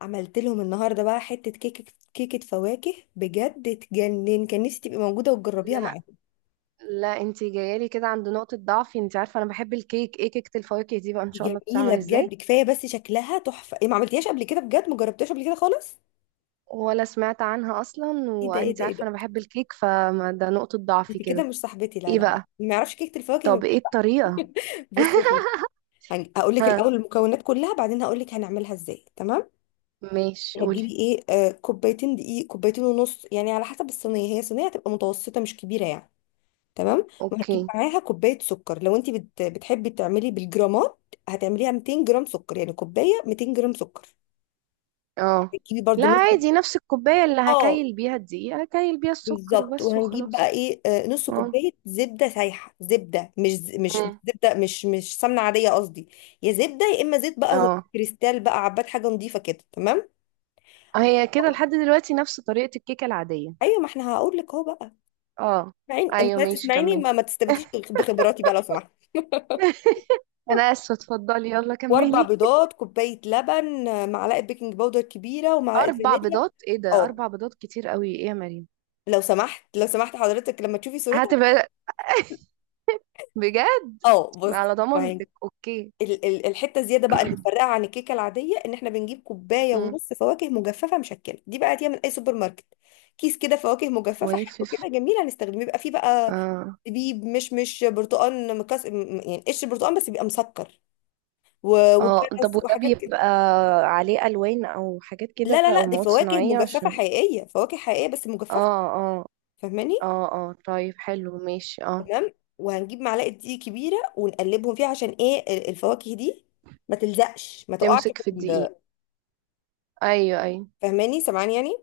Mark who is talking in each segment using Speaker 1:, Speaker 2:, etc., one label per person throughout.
Speaker 1: عملت لهم النهارده بقى حته كيكه، كيكه فواكه بجد تجنن. كان نفسي تبقي موجوده وتجربيها
Speaker 2: لا،
Speaker 1: معايا.
Speaker 2: لا، انت جايالي كده عند نقطة ضعفي، انت عارفة انا بحب الكيك، ايه كيكة الفواكه دي بقى؟ ان
Speaker 1: دي
Speaker 2: شاء الله
Speaker 1: جميله
Speaker 2: بتتعمل ازاي؟
Speaker 1: بجد، كفايه بس شكلها تحفه. إيه، ما عملتيهاش قبل كده؟ بجد ما جربتهاش قبل كده خالص.
Speaker 2: ولا سمعت عنها اصلا،
Speaker 1: ايه ده ايه
Speaker 2: وانت
Speaker 1: ده ايه
Speaker 2: عارفة
Speaker 1: ده،
Speaker 2: انا بحب الكيك، فده نقطة ضعفي
Speaker 1: انت كده
Speaker 2: كده.
Speaker 1: مش صاحبتي، لا
Speaker 2: ايه
Speaker 1: لا لا.
Speaker 2: بقى؟
Speaker 1: ما يعرفش كيكه الفواكه، ما
Speaker 2: طب ايه
Speaker 1: بيعرفش.
Speaker 2: الطريقة؟
Speaker 1: بصي يا ستي، هقول لك
Speaker 2: ها.
Speaker 1: الاول المكونات كلها، بعدين هقول لك هنعملها ازاي. تمام،
Speaker 2: ماشي، قولي.
Speaker 1: هتجيبي ايه، كوبايتين دقيق، كوبايتين ونص يعني على حسب الصينيه، هي صينيه هتبقى متوسطه مش كبيره يعني. تمام، وهتجيب
Speaker 2: اوكي.
Speaker 1: معاها كوبايه سكر، لو انت بتحبي تعملي بالجرامات، هتعمليها 200 جرام سكر، يعني كوبايه 200 جرام سكر.
Speaker 2: اه.
Speaker 1: هتجيبي
Speaker 2: لا،
Speaker 1: برضو نص.
Speaker 2: عادي، نفس الكوباية اللي
Speaker 1: اه،
Speaker 2: هكايل بيها الدقيق هكايل بيها السكر
Speaker 1: بالظبط.
Speaker 2: وبس
Speaker 1: وهنجيب بقى
Speaker 2: وخلاص.
Speaker 1: ايه، نص
Speaker 2: اه.
Speaker 1: كوبايه زبده سايحه. زبده، مش مش
Speaker 2: مم.
Speaker 1: زبده، مش سمنه عاديه قصدي. يا زبده يا اما زيت بقى
Speaker 2: اه.
Speaker 1: كريستال بقى عباد، حاجه نظيفه كده تمام.
Speaker 2: هي كده لحد دلوقتي نفس طريقة الكيكة العادية.
Speaker 1: ايوه، ما احنا هقول لك اهو بقى.
Speaker 2: اه.
Speaker 1: اسمعيني، انت
Speaker 2: ايوه،
Speaker 1: عايزة
Speaker 2: ماشي،
Speaker 1: تسمعيني،
Speaker 2: كمل.
Speaker 1: ما تستبديش بخبراتي بقى لو سمحت.
Speaker 2: انا اسفه، اتفضلي، يلا
Speaker 1: واربع
Speaker 2: كملي.
Speaker 1: بيضات، كوبايه لبن، معلقه بيكنج باودر كبيره، ومعلقه
Speaker 2: اربع
Speaker 1: فانيليا.
Speaker 2: بيضات؟ ايه ده،
Speaker 1: اه،
Speaker 2: اربع بيضات كتير قوي، ايه يا مريم؟
Speaker 1: لو سمحت لو سمحت حضرتك لما تشوفي صورتها.
Speaker 2: هتبقى. بجد.
Speaker 1: اه بص.
Speaker 2: على
Speaker 1: وهن-
Speaker 2: ضمانتك، اوكي.
Speaker 1: الحته الزياده بقى اللي بتفرقها عن الكيكه العاديه، ان احنا بنجيب كوبايه
Speaker 2: مم.
Speaker 1: ونص فواكه مجففه مشكله. دي بقى هتيجي من اي سوبر ماركت. كيس كده فواكه مجففه، حلو
Speaker 2: وافف.
Speaker 1: كده جميل هنستخدمه. بيبقى فيه بقى
Speaker 2: اه.
Speaker 1: زبيب، مش برتقال مكس، يعني قشر برتقال بس بيبقى مسكر،
Speaker 2: اه طب
Speaker 1: وكرز
Speaker 2: وده
Speaker 1: وحاجات كده.
Speaker 2: بيبقى عليه الوان او حاجات
Speaker 1: لا
Speaker 2: كده
Speaker 1: لا
Speaker 2: او
Speaker 1: لا، دي
Speaker 2: مواد
Speaker 1: فواكه
Speaker 2: صناعيه،
Speaker 1: مجففه
Speaker 2: عشان.
Speaker 1: حقيقيه، فواكه حقيقيه بس مجففه.
Speaker 2: اه اه
Speaker 1: فاهماني.
Speaker 2: اه، اه، طيب، حلو، ماشي، اه.
Speaker 1: تمام، وهنجيب معلقه دقيق كبيره ونقلبهم فيها، عشان ايه، الفواكه دي ما تلزقش، ما تقعش
Speaker 2: تمسك
Speaker 1: في
Speaker 2: في الدقيق.
Speaker 1: ال.
Speaker 2: ايوه، ايوه.
Speaker 1: فاهماني سامعاني يعني.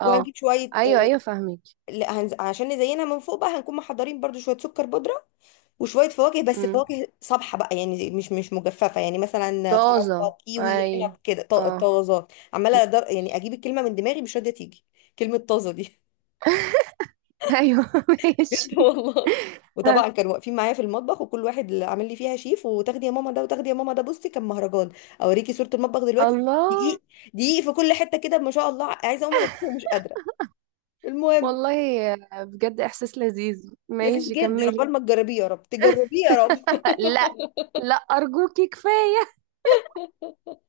Speaker 2: اه.
Speaker 1: وهنجيب شويه،
Speaker 2: ايوه، ايوه، فاهمك.
Speaker 1: لا هنز... عشان نزينها من فوق بقى، هنكون محضرين برضو شويه سكر بودره وشويه فواكه، بس
Speaker 2: امم.
Speaker 1: فواكه صبحه بقى، يعني مش مجففه، يعني مثلا
Speaker 2: طازه،
Speaker 1: فراوله، كيوي، عنب
Speaker 2: ايوه.
Speaker 1: كده طازه.
Speaker 2: اه.
Speaker 1: عماله يعني اجيب الكلمه من دماغي مش راضيه تيجي، كلمه طازه دي.
Speaker 2: ايوه، ماشي.
Speaker 1: بجد والله. وطبعا كانوا واقفين معايا في المطبخ، وكل واحد اللي عامل لي فيها شيف، وتاخدي يا ماما ده، وتاخدي يا ماما ده، بصي كان مهرجان. اوريكي صورة المطبخ دلوقتي.
Speaker 2: الله.
Speaker 1: دقيق، دقيق في كل حتة كده ما شاء الله. عايزة اقوم انضفه ومش قادرة. المهم،
Speaker 2: والله بجد احساس لذيذ،
Speaker 1: لذيذ
Speaker 2: ماشي
Speaker 1: جدا.
Speaker 2: كملي.
Speaker 1: عقبال ما تجربيه يا رب، تجربيه يا رب.
Speaker 2: لا، لا، ارجوكي، كفايه.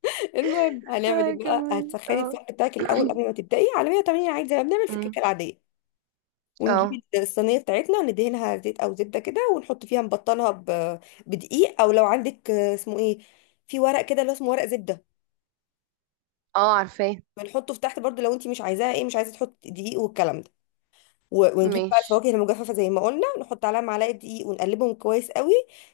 Speaker 1: المهم، هنعمل
Speaker 2: آه،
Speaker 1: ايه بقى؟
Speaker 2: كملي،
Speaker 1: هتسخني
Speaker 2: اه.
Speaker 1: الفرن بتاعك الاول قبل ما تبدأي على 180، عادي زي ما بنعمل في الكيكة
Speaker 2: أمم.
Speaker 1: العادية.
Speaker 2: اه.
Speaker 1: ونجيب الصينية بتاعتنا، ندهنها زيت أو زبدة كده، ونحط فيها، نبطنها بدقيق، أو لو عندك، اسمه إيه، في ورق كده اللي هو اسمه ورق زبدة،
Speaker 2: اه، عارفاه.
Speaker 1: بنحطه في تحت برضو، لو انت مش عايزاها ايه، مش عايزه تحط دقيق والكلام ده. ونجيب بقى
Speaker 2: ماشي.
Speaker 1: الفواكه المجففه زي ما قلنا، نحط عليها معلقه دقيق ونقلبهم كويس قوي.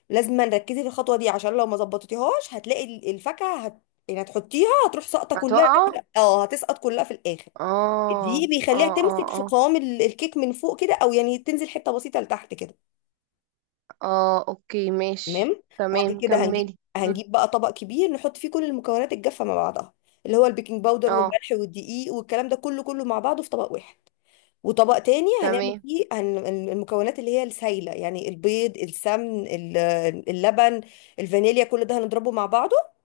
Speaker 1: لازم نركزي في الخطوه دي، عشان لو ما ظبطتيهاش هتلاقي الفاكهه يعني هتحطيها، هتروح ساقطه كلها
Speaker 2: هتقع، اه.
Speaker 1: اه هتسقط كلها في الاخر.
Speaker 2: اه،
Speaker 1: الدقيق
Speaker 2: اه،
Speaker 1: بيخليها تمسك في
Speaker 2: اه،
Speaker 1: قوام الكيك من فوق كده، او يعني تنزل حته بسيطه لتحت كده.
Speaker 2: اه، اوكي، ماشي.
Speaker 1: تمام. بعد
Speaker 2: تمام،
Speaker 1: كده هنجيب
Speaker 2: كملي. أمم.
Speaker 1: هنجيب بقى طبق كبير نحط فيه كل المكونات الجافه مع بعضها، اللي هو البيكنج باودر
Speaker 2: اه.
Speaker 1: والملح والدقيق والكلام ده، كله كله مع بعضه في طبق واحد. وطبق تاني هنعمل
Speaker 2: تمام،
Speaker 1: فيه المكونات اللي هي السايلة، يعني البيض، السمن، اللبن، الفانيليا، كل ده هنضربه مع بعضه،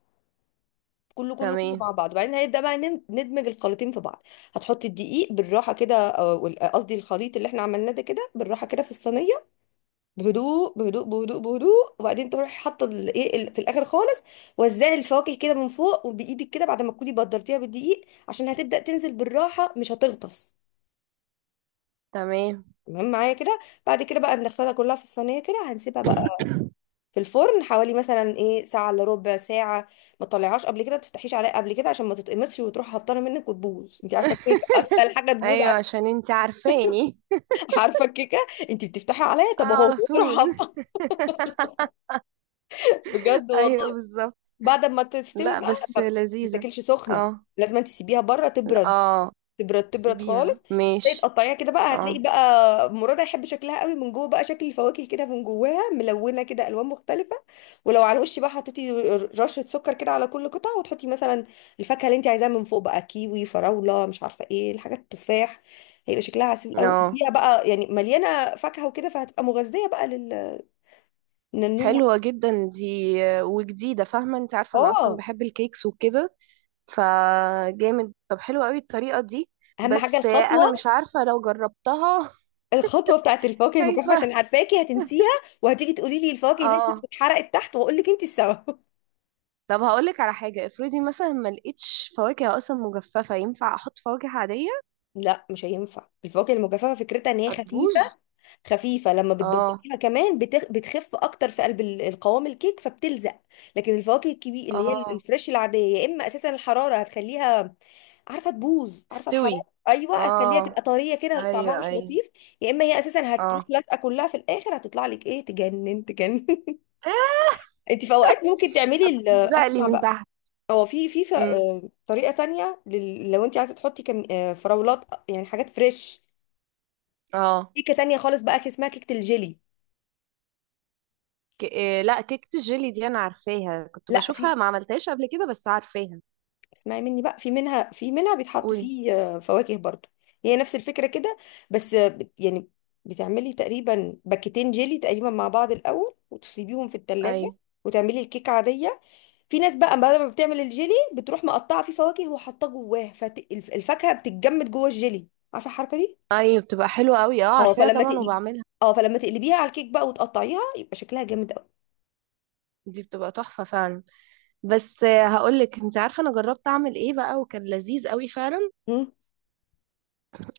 Speaker 1: كله كله كله
Speaker 2: تمام،
Speaker 1: مع بعضه. وبعدين هنبدأ بقى ندمج الخليطين في بعض. هتحطي الدقيق بالراحة كده، أو قصدي الخليط اللي احنا عملناه ده، كده بالراحة كده في الصينية، بهدوء بهدوء بهدوء بهدوء. وبعدين تروحي حاطة الايه في الآخر خالص، وزعي الفواكه كده من فوق وبإيدك كده، بعد ما تكوني بدرتيها بالدقيق، عشان هتبدأ تنزل بالراحة مش هتغطس.
Speaker 2: تمام.
Speaker 1: تمام معايا كده؟ بعد كده بقى بنغسلها كلها في الصينيه كده، هنسيبها بقى في الفرن حوالي مثلا ايه، ساعه الا ربع ساعه. ما تطلعهاش قبل كده، ما تفتحيش عليها قبل كده، عشان ما تتقمصش وتروح هبطانه منك وتبوظ. انت عارفه الكيكه اسهل حاجه تبوظ
Speaker 2: ايوه، عشان انتي عارفاني.
Speaker 1: عارفه الكيكه، انت بتفتحي عليها
Speaker 2: آه،
Speaker 1: طب اهو
Speaker 2: على
Speaker 1: وتروح
Speaker 2: طول.
Speaker 1: هبطانه. بجد
Speaker 2: ايوه،
Speaker 1: والله.
Speaker 2: بالظبط.
Speaker 1: بعد ما تستوي
Speaker 2: لا،
Speaker 1: بقى،
Speaker 2: بس
Speaker 1: ما
Speaker 2: لذيذة.
Speaker 1: بتاكلش سخنه.
Speaker 2: اه.
Speaker 1: لازم تسيبيها بره تبرد،
Speaker 2: اه.
Speaker 1: تبرد تبرد
Speaker 2: سيبيها،
Speaker 1: خالص. تلاقي
Speaker 2: ماشي.
Speaker 1: تقطعيها كده بقى هتلاقي
Speaker 2: اه.
Speaker 1: بقى مراد هيحب شكلها قوي، من جوه بقى شكل الفواكه كده من جواها، ملونه كده الوان مختلفه. ولو على الوش بقى حطيتي رشه سكر كده على كل قطعه، وتحطي مثلا الفاكهه اللي انت عايزاها من فوق بقى، كيوي، فراوله، مش عارفه ايه الحاجات، التفاح، هيبقى شكلها عسول قوي.
Speaker 2: اه.
Speaker 1: فيها بقى يعني مليانه فاكهه وكده، فهتبقى مغذيه بقى للنون
Speaker 2: حلوة جدا دي، وجديدة، فاهمة، انت عارفة انا اصلا
Speaker 1: اه.
Speaker 2: بحب الكيكس وكده. فجامد، طب حلوة قوي الطريقة دي.
Speaker 1: اهم حاجه
Speaker 2: بس انا
Speaker 1: الخطوه،
Speaker 2: مش عارفة لو جربتها.
Speaker 1: الخطوه بتاعت الفواكه المجففه،
Speaker 2: خايفة.
Speaker 1: عشان عارفاكي هتنسيها وهتيجي تقولي لي الفواكه اللي نزلت
Speaker 2: اه،
Speaker 1: اتحرقت تحت، واقول لك انت السبب.
Speaker 2: طب هقولك على حاجة، افرضي مثلا ما لقيتش فواكه اصلا مجففة، ينفع احط فواكه عادية؟
Speaker 1: لا مش هينفع. الفواكه المجففه فكرتها ان هي خفيفه،
Speaker 2: هتبوظ؟
Speaker 1: خفيفه لما
Speaker 2: اه،
Speaker 1: بتبططيها كمان بتخف اكتر في قلب القوام الكيك، فبتلزق. لكن الفواكه الكبير اللي هي
Speaker 2: اه،
Speaker 1: الفريش العاديه، يا اما اساسا الحراره هتخليها، عارفه تبوظ؟ عارفه
Speaker 2: تستوي.
Speaker 1: الحراره، ايوه، هتخليها
Speaker 2: اه،
Speaker 1: تبقى طريه كده طعمها
Speaker 2: ايوه،
Speaker 1: مش
Speaker 2: ايوه.
Speaker 1: لطيف. يا اما هي اساسا هتروح
Speaker 2: اه.
Speaker 1: لازقه كلها في الاخر، هتطلع لك ايه، تجنن تجنن. انت في اوقات ممكن تعملي
Speaker 2: زقلي
Speaker 1: اسمع
Speaker 2: من
Speaker 1: بقى.
Speaker 2: تحت.
Speaker 1: هو في في ف-
Speaker 2: امم.
Speaker 1: آه، طريقة تانية لو انت عايزة تحطي كم... آه، فراولات، يعني حاجات فريش،
Speaker 2: اه.
Speaker 1: كيكة تانية خالص بقى، اسمها كيكة الجيلي.
Speaker 2: إيه، لا، كيكة الجيلي دي انا عارفاها، كنت
Speaker 1: لا،
Speaker 2: بشوفها،
Speaker 1: في،
Speaker 2: ما عملتهاش قبل كده، بس عارفاها.
Speaker 1: اسمعي مني بقى، في منها، بيتحط
Speaker 2: قولي.
Speaker 1: فيه، فواكه برضو. هي نفس الفكرة كده، بس يعني بتعملي تقريبا باكيتين جيلي تقريبا مع بعض الأول، وتسيبيهم في
Speaker 2: اي.
Speaker 1: التلاجة، وتعملي الكيكة عادية. في ناس بقى بعد ما بتعمل الجيلي، بتروح مقطعة فيه فواكه وحاطاه جواه، فالفاكهة بتتجمد جوه الجيلي. عارفة الحركة دي؟
Speaker 2: اي، بتبقى حلوة قوي، اه،
Speaker 1: اه،
Speaker 2: عارفاها
Speaker 1: فلما
Speaker 2: طبعا،
Speaker 1: تقلي،
Speaker 2: وبعملها.
Speaker 1: اه فلما تقلبيها على الكيك بقى وتقطعيها، يبقى شكلها جامد قوي.
Speaker 2: دي بتبقى تحفة فعلا. بس هقولك، انت عارفة انا جربت اعمل ايه بقى، وكان لذيذ قوي فعلا.
Speaker 1: مم.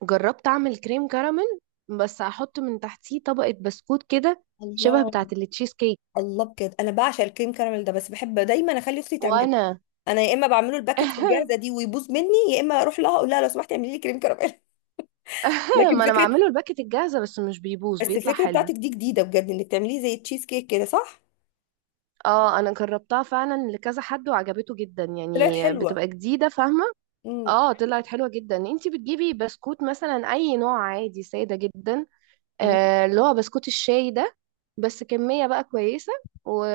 Speaker 2: جربت اعمل كريم كراميل، بس احط من تحتيه طبقة بسكوت كده، شبه بتاعة
Speaker 1: الله.
Speaker 2: التشيز كيك.
Speaker 1: الله بجد، انا بعشق الكريم كراميل ده، بس بحب دايما اخلي اختي تعمله.
Speaker 2: وانا.
Speaker 1: انا يا اما بعمله الباكت في الجاهزه دي ويبوظ مني، يا اما اروح لها اقول لها لو سمحتي اعملي لي كريم كراميل. لكن
Speaker 2: ما انا
Speaker 1: فكره،
Speaker 2: بعمله الباكت الجاهزة، بس مش بيبوظ،
Speaker 1: بس
Speaker 2: بيطلع
Speaker 1: الفكره بتاعتك
Speaker 2: حلو.
Speaker 1: دي جديده بجد، انك تعمليه زي تشيز كيك كده، صح؟
Speaker 2: اه، انا جربتها فعلا لكذا حد وعجبته جدا،
Speaker 1: طلعت
Speaker 2: يعني
Speaker 1: حلوه.
Speaker 2: بتبقى جديده، فاهمه؟
Speaker 1: مم.
Speaker 2: اه، طلعت حلوه جدا. انتي بتجيبي بسكوت مثلا اي نوع عادي، ساده جدا.
Speaker 1: مم.
Speaker 2: آه، اللي هو بسكوت الشاي ده. بس كميه بقى كويسه. و...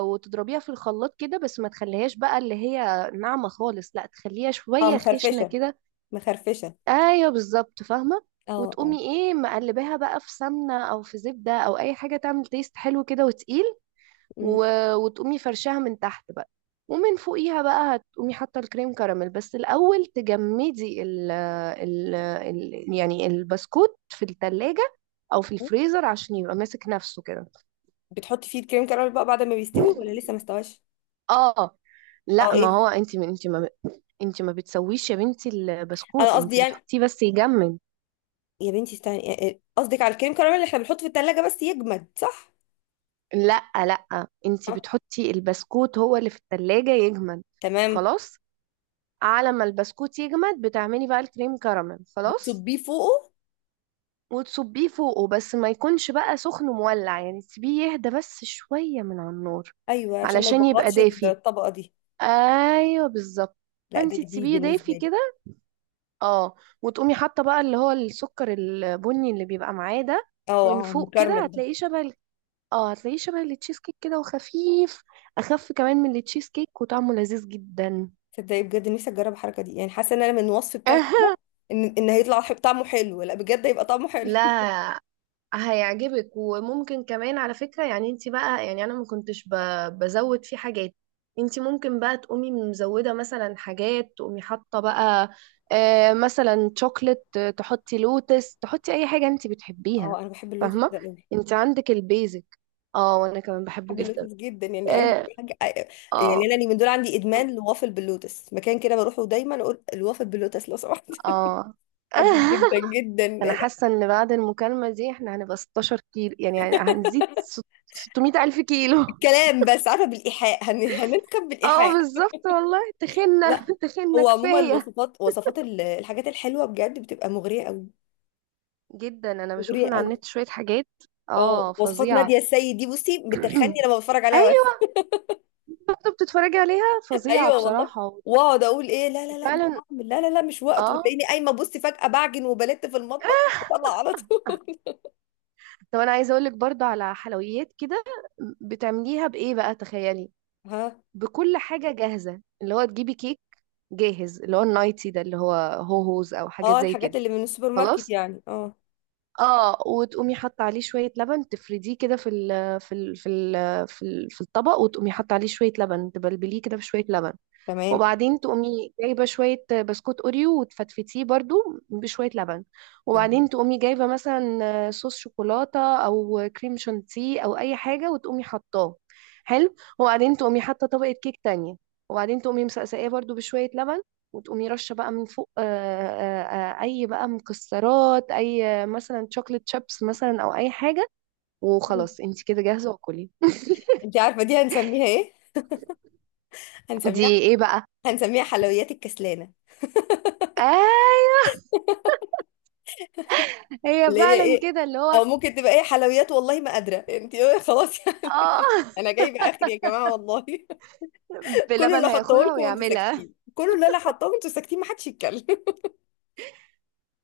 Speaker 2: وتضربيها في الخلاط كده، بس ما تخليهاش بقى اللي هي ناعمه خالص، لا، تخليها
Speaker 1: اه،
Speaker 2: شويه خشنه
Speaker 1: مخرفشه
Speaker 2: كده.
Speaker 1: مخرفشه.
Speaker 2: ايوه، بالظبط، فاهمه.
Speaker 1: اه اه.
Speaker 2: وتقومي ايه، مقلباها بقى في سمنه او في زبده او اي حاجه تعمل تيست حلو كده وتقيل.
Speaker 1: مم.
Speaker 2: و... وتقومي فرشاها من تحت بقى. ومن فوقيها بقى هتقومي حاطه الكريم كراميل، بس الاول تجمدي يعني البسكوت في التلاجة، او في الفريزر عشان يبقى ماسك نفسه كده.
Speaker 1: بتحطي فيه الكريم كراميل بقى بعد ما بيستوي، ولا لسه ما استواش؟
Speaker 2: اه.
Speaker 1: اه
Speaker 2: لا، ما
Speaker 1: ايه،
Speaker 2: هو انت ما بتسويش يا بنتي،
Speaker 1: انا
Speaker 2: البسكوت
Speaker 1: قصدي
Speaker 2: انت
Speaker 1: يعني،
Speaker 2: بتحطيه بس يجمد.
Speaker 1: يا بنتي استني. قصدك على الكريم كراميل اللي احنا بنحطه في التلاجة بس يجمد، صح؟
Speaker 2: لا، لا، انت
Speaker 1: آه،
Speaker 2: بتحطي البسكوت، هو اللي في التلاجة يجمد.
Speaker 1: تمام.
Speaker 2: خلاص. على ما البسكوت يجمد بتعملي بقى الكريم كراميل، خلاص.
Speaker 1: بتصبيه فوقه.
Speaker 2: وتصبيه فوقه، بس ما يكونش بقى سخن مولع، يعني تسيبيه يهدى بس شوية من على النار.
Speaker 1: ايوه، عشان ما
Speaker 2: علشان يبقى
Speaker 1: يبغطش
Speaker 2: دافي.
Speaker 1: الطبقة دي.
Speaker 2: ايوه، بالظبط.
Speaker 1: لا، ده
Speaker 2: فانتي
Speaker 1: جديد
Speaker 2: تسيبيه
Speaker 1: بالنسبة
Speaker 2: دافي
Speaker 1: لي.
Speaker 2: كده. اه. وتقومي حاطه بقى اللي هو السكر البني اللي بيبقى معاه ده،
Speaker 1: اه،
Speaker 2: من فوق كده
Speaker 1: المكرمل ده.
Speaker 2: هتلاقيه شبه اه، هتلاقيه شبه التشيز كيك كده وخفيف. اخف كمان من التشيز كيك وطعمه لذيذ جدا.
Speaker 1: تصدقي بجد نفسي اجرب الحركة دي، يعني حاسة ان انا من الوصف بتاعي كده، ان هيطلع طعمه حلو، لا بجد هيبقى طعمه حلو.
Speaker 2: لا. هيعجبك، وممكن كمان على فكرة، يعني انت بقى، يعني انا ما كنتش بزود فيه حاجات. انت ممكن بقى تقومي مزودة مثلا حاجات، تقومي حاطة بقى، مثلا شوكلت، تحطي لوتس، تحطي اي حاجة انت بتحبيها.
Speaker 1: اه، انا بحب اللوتس
Speaker 2: فاهمة؟
Speaker 1: ده قوي.
Speaker 2: انت عندك البيزك. اه، وانا كمان بحبه
Speaker 1: بحب
Speaker 2: جدا.
Speaker 1: اللوتس جدا، يعني اي
Speaker 2: اه.
Speaker 1: حاجة
Speaker 2: اه.
Speaker 1: يعني انا من دول، عندي ادمان لوافل باللوتس، مكان كده بروحه دايما اقول الوافل باللوتس لو سمحت.
Speaker 2: آه.
Speaker 1: بحبه جدا، جدا.
Speaker 2: انا حاسة ان بعد المكالمة دي احنا هنبقى 16 كيلو، يعني هنزيد 600 الف كيلو.
Speaker 1: كلام بس، عارفه بالايحاء هننخب
Speaker 2: اه،
Speaker 1: بالايحاء.
Speaker 2: بالظبط والله، تخنة.
Speaker 1: لا،
Speaker 2: تخنة
Speaker 1: هو عموما
Speaker 2: كفاية.
Speaker 1: وصفات، وصفات الحاجات الحلوه بجد بتبقى مغريه قوي،
Speaker 2: جدا، انا بشوف
Speaker 1: مغريه
Speaker 2: من على
Speaker 1: قوي.
Speaker 2: النت شوية حاجات.
Speaker 1: اه،
Speaker 2: اه،
Speaker 1: وصفات
Speaker 2: فظيعة.
Speaker 1: ناديه السيد دي بصي بتخني لما بتفرج عليها بس.
Speaker 2: ايوه. كنت بتتفرجي عليها؟ فظيعة
Speaker 1: ايوه والله.
Speaker 2: بصراحة.
Speaker 1: واقعد اقول ايه، لا لا لا مش
Speaker 2: وفعلا.
Speaker 1: هعمل، لا لا لا مش وقت،
Speaker 2: اه،
Speaker 1: وتلاقيني قايمه بصي فجاه بعجن وبلت في المطبخ وبطلع على طول.
Speaker 2: طب انا عايزة اقولك برضو على حلويات كده. بتعمليها بايه بقى؟ تخيلي.
Speaker 1: ها.
Speaker 2: بكل حاجة جاهزة، اللي هو تجيبي كيك جاهز، اللي هو النايتي ده، اللي هو هوهوز او حاجات
Speaker 1: اه،
Speaker 2: زي
Speaker 1: الحاجات
Speaker 2: كده.
Speaker 1: اللي من السوبر ماركت
Speaker 2: خلاص.
Speaker 1: يعني، اه
Speaker 2: اه، وتقومي حاطه عليه شويه لبن، تفرديه كده في الطبق، وتقومي حاطه عليه شويه لبن، تبلبليه كده بشويه لبن.
Speaker 1: تمام
Speaker 2: وبعدين تقومي جايبة شوية بسكوت أوريو وتفتفتيه برضو بشوية لبن.
Speaker 1: تمام.
Speaker 2: وبعدين تقومي جايبة مثلا صوص شوكولاتة أو كريم شانتيه أو أي حاجة وتقومي حطاه. حلو. وبعدين تقومي حاطة طبقة كيك تانية. وبعدين تقومي مسقساه برضو بشوية لبن. وتقومي رشة بقى من فوق، أي بقى مكسرات، أي مثلا شوكليت شيبس مثلا أو أي حاجة. وخلاص، انت كده جاهزة وكلي.
Speaker 1: انت عارفه دي هنسميها ايه؟ هنسميها،
Speaker 2: دي ايه بقى؟
Speaker 1: هنسميها حلويات الكسلانه،
Speaker 2: آه. هي
Speaker 1: اللي هي
Speaker 2: فعلا
Speaker 1: ايه،
Speaker 2: كده، اللي هو.
Speaker 1: او ممكن تبقى ايه، حلويات والله ما قادره انت. ايه خلاص يعني.
Speaker 2: اه.
Speaker 1: انا جايبه اخر يا جماعه والله. كل
Speaker 2: بلبن
Speaker 1: اللي احطه
Speaker 2: هياخدها
Speaker 1: لكم وانتوا
Speaker 2: ويعملها.
Speaker 1: ساكتين، كل اللي انا حطاه وانتوا ساكتين، ما حدش يتكلم.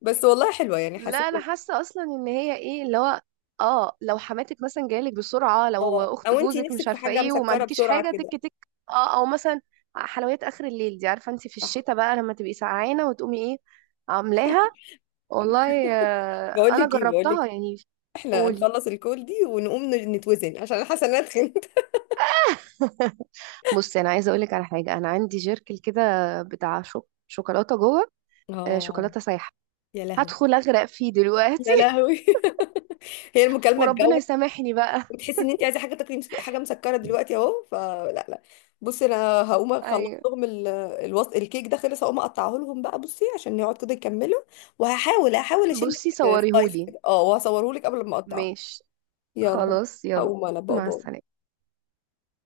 Speaker 1: بس والله حلوه، يعني
Speaker 2: لا،
Speaker 1: حسيت
Speaker 2: انا حاسه اصلا ان هي ايه، اللي هو. اه، لو حماتك مثلا جايلك بسرعه، لو
Speaker 1: اه،
Speaker 2: اخت
Speaker 1: او انت
Speaker 2: جوزك مش
Speaker 1: نفسك في
Speaker 2: عارفه
Speaker 1: حاجه
Speaker 2: ايه، وما
Speaker 1: مسكره
Speaker 2: عندكيش
Speaker 1: بسرعه
Speaker 2: حاجه،
Speaker 1: كده،
Speaker 2: تك تك. اه، او مثلا، حلويات اخر الليل دي، عارفه انت في
Speaker 1: صح.
Speaker 2: الشتاء بقى لما تبقي سقعانه وتقومي ايه، عاملاها. والله. آه،
Speaker 1: بقول
Speaker 2: انا
Speaker 1: لك ايه، بقول
Speaker 2: جربتها
Speaker 1: لك
Speaker 2: يعني.
Speaker 1: احنا
Speaker 2: قولي.
Speaker 1: نخلص الكول دي، ونقوم نتوزن، عشان انا حاسه ان انا اتخنت.
Speaker 2: بصي، انا عايزه اقولك على حاجه، انا عندي جيركل كده بتاع شوكولاته جوه.
Speaker 1: اه.
Speaker 2: شوكولاته سايحه.
Speaker 1: يا لهوي،
Speaker 2: هدخل اغرق فيه دلوقتي.
Speaker 1: يا لهوي. هي المكالمه.
Speaker 2: وربنا يسامحني بقى.
Speaker 1: بتحسي ان انت عايزه حاجه تاكلي حاجه مسكره دلوقتي اهو، فلا لا. بصي انا هقوم اخلص
Speaker 2: ايوه،
Speaker 1: لهم الكيك ده خلص، هقوم اقطعه لهم بقى بصي عشان يقعد كده يكملوا، وهحاول اشيل
Speaker 2: بصي
Speaker 1: لك سلايس
Speaker 2: صوريهولي.
Speaker 1: كده، اه وهصوره لك قبل ما اقطعه.
Speaker 2: ماشي.
Speaker 1: يلا،
Speaker 2: خلاص، يلا.
Speaker 1: هقوم انا بقى،
Speaker 2: مع
Speaker 1: باي.
Speaker 2: السلامة.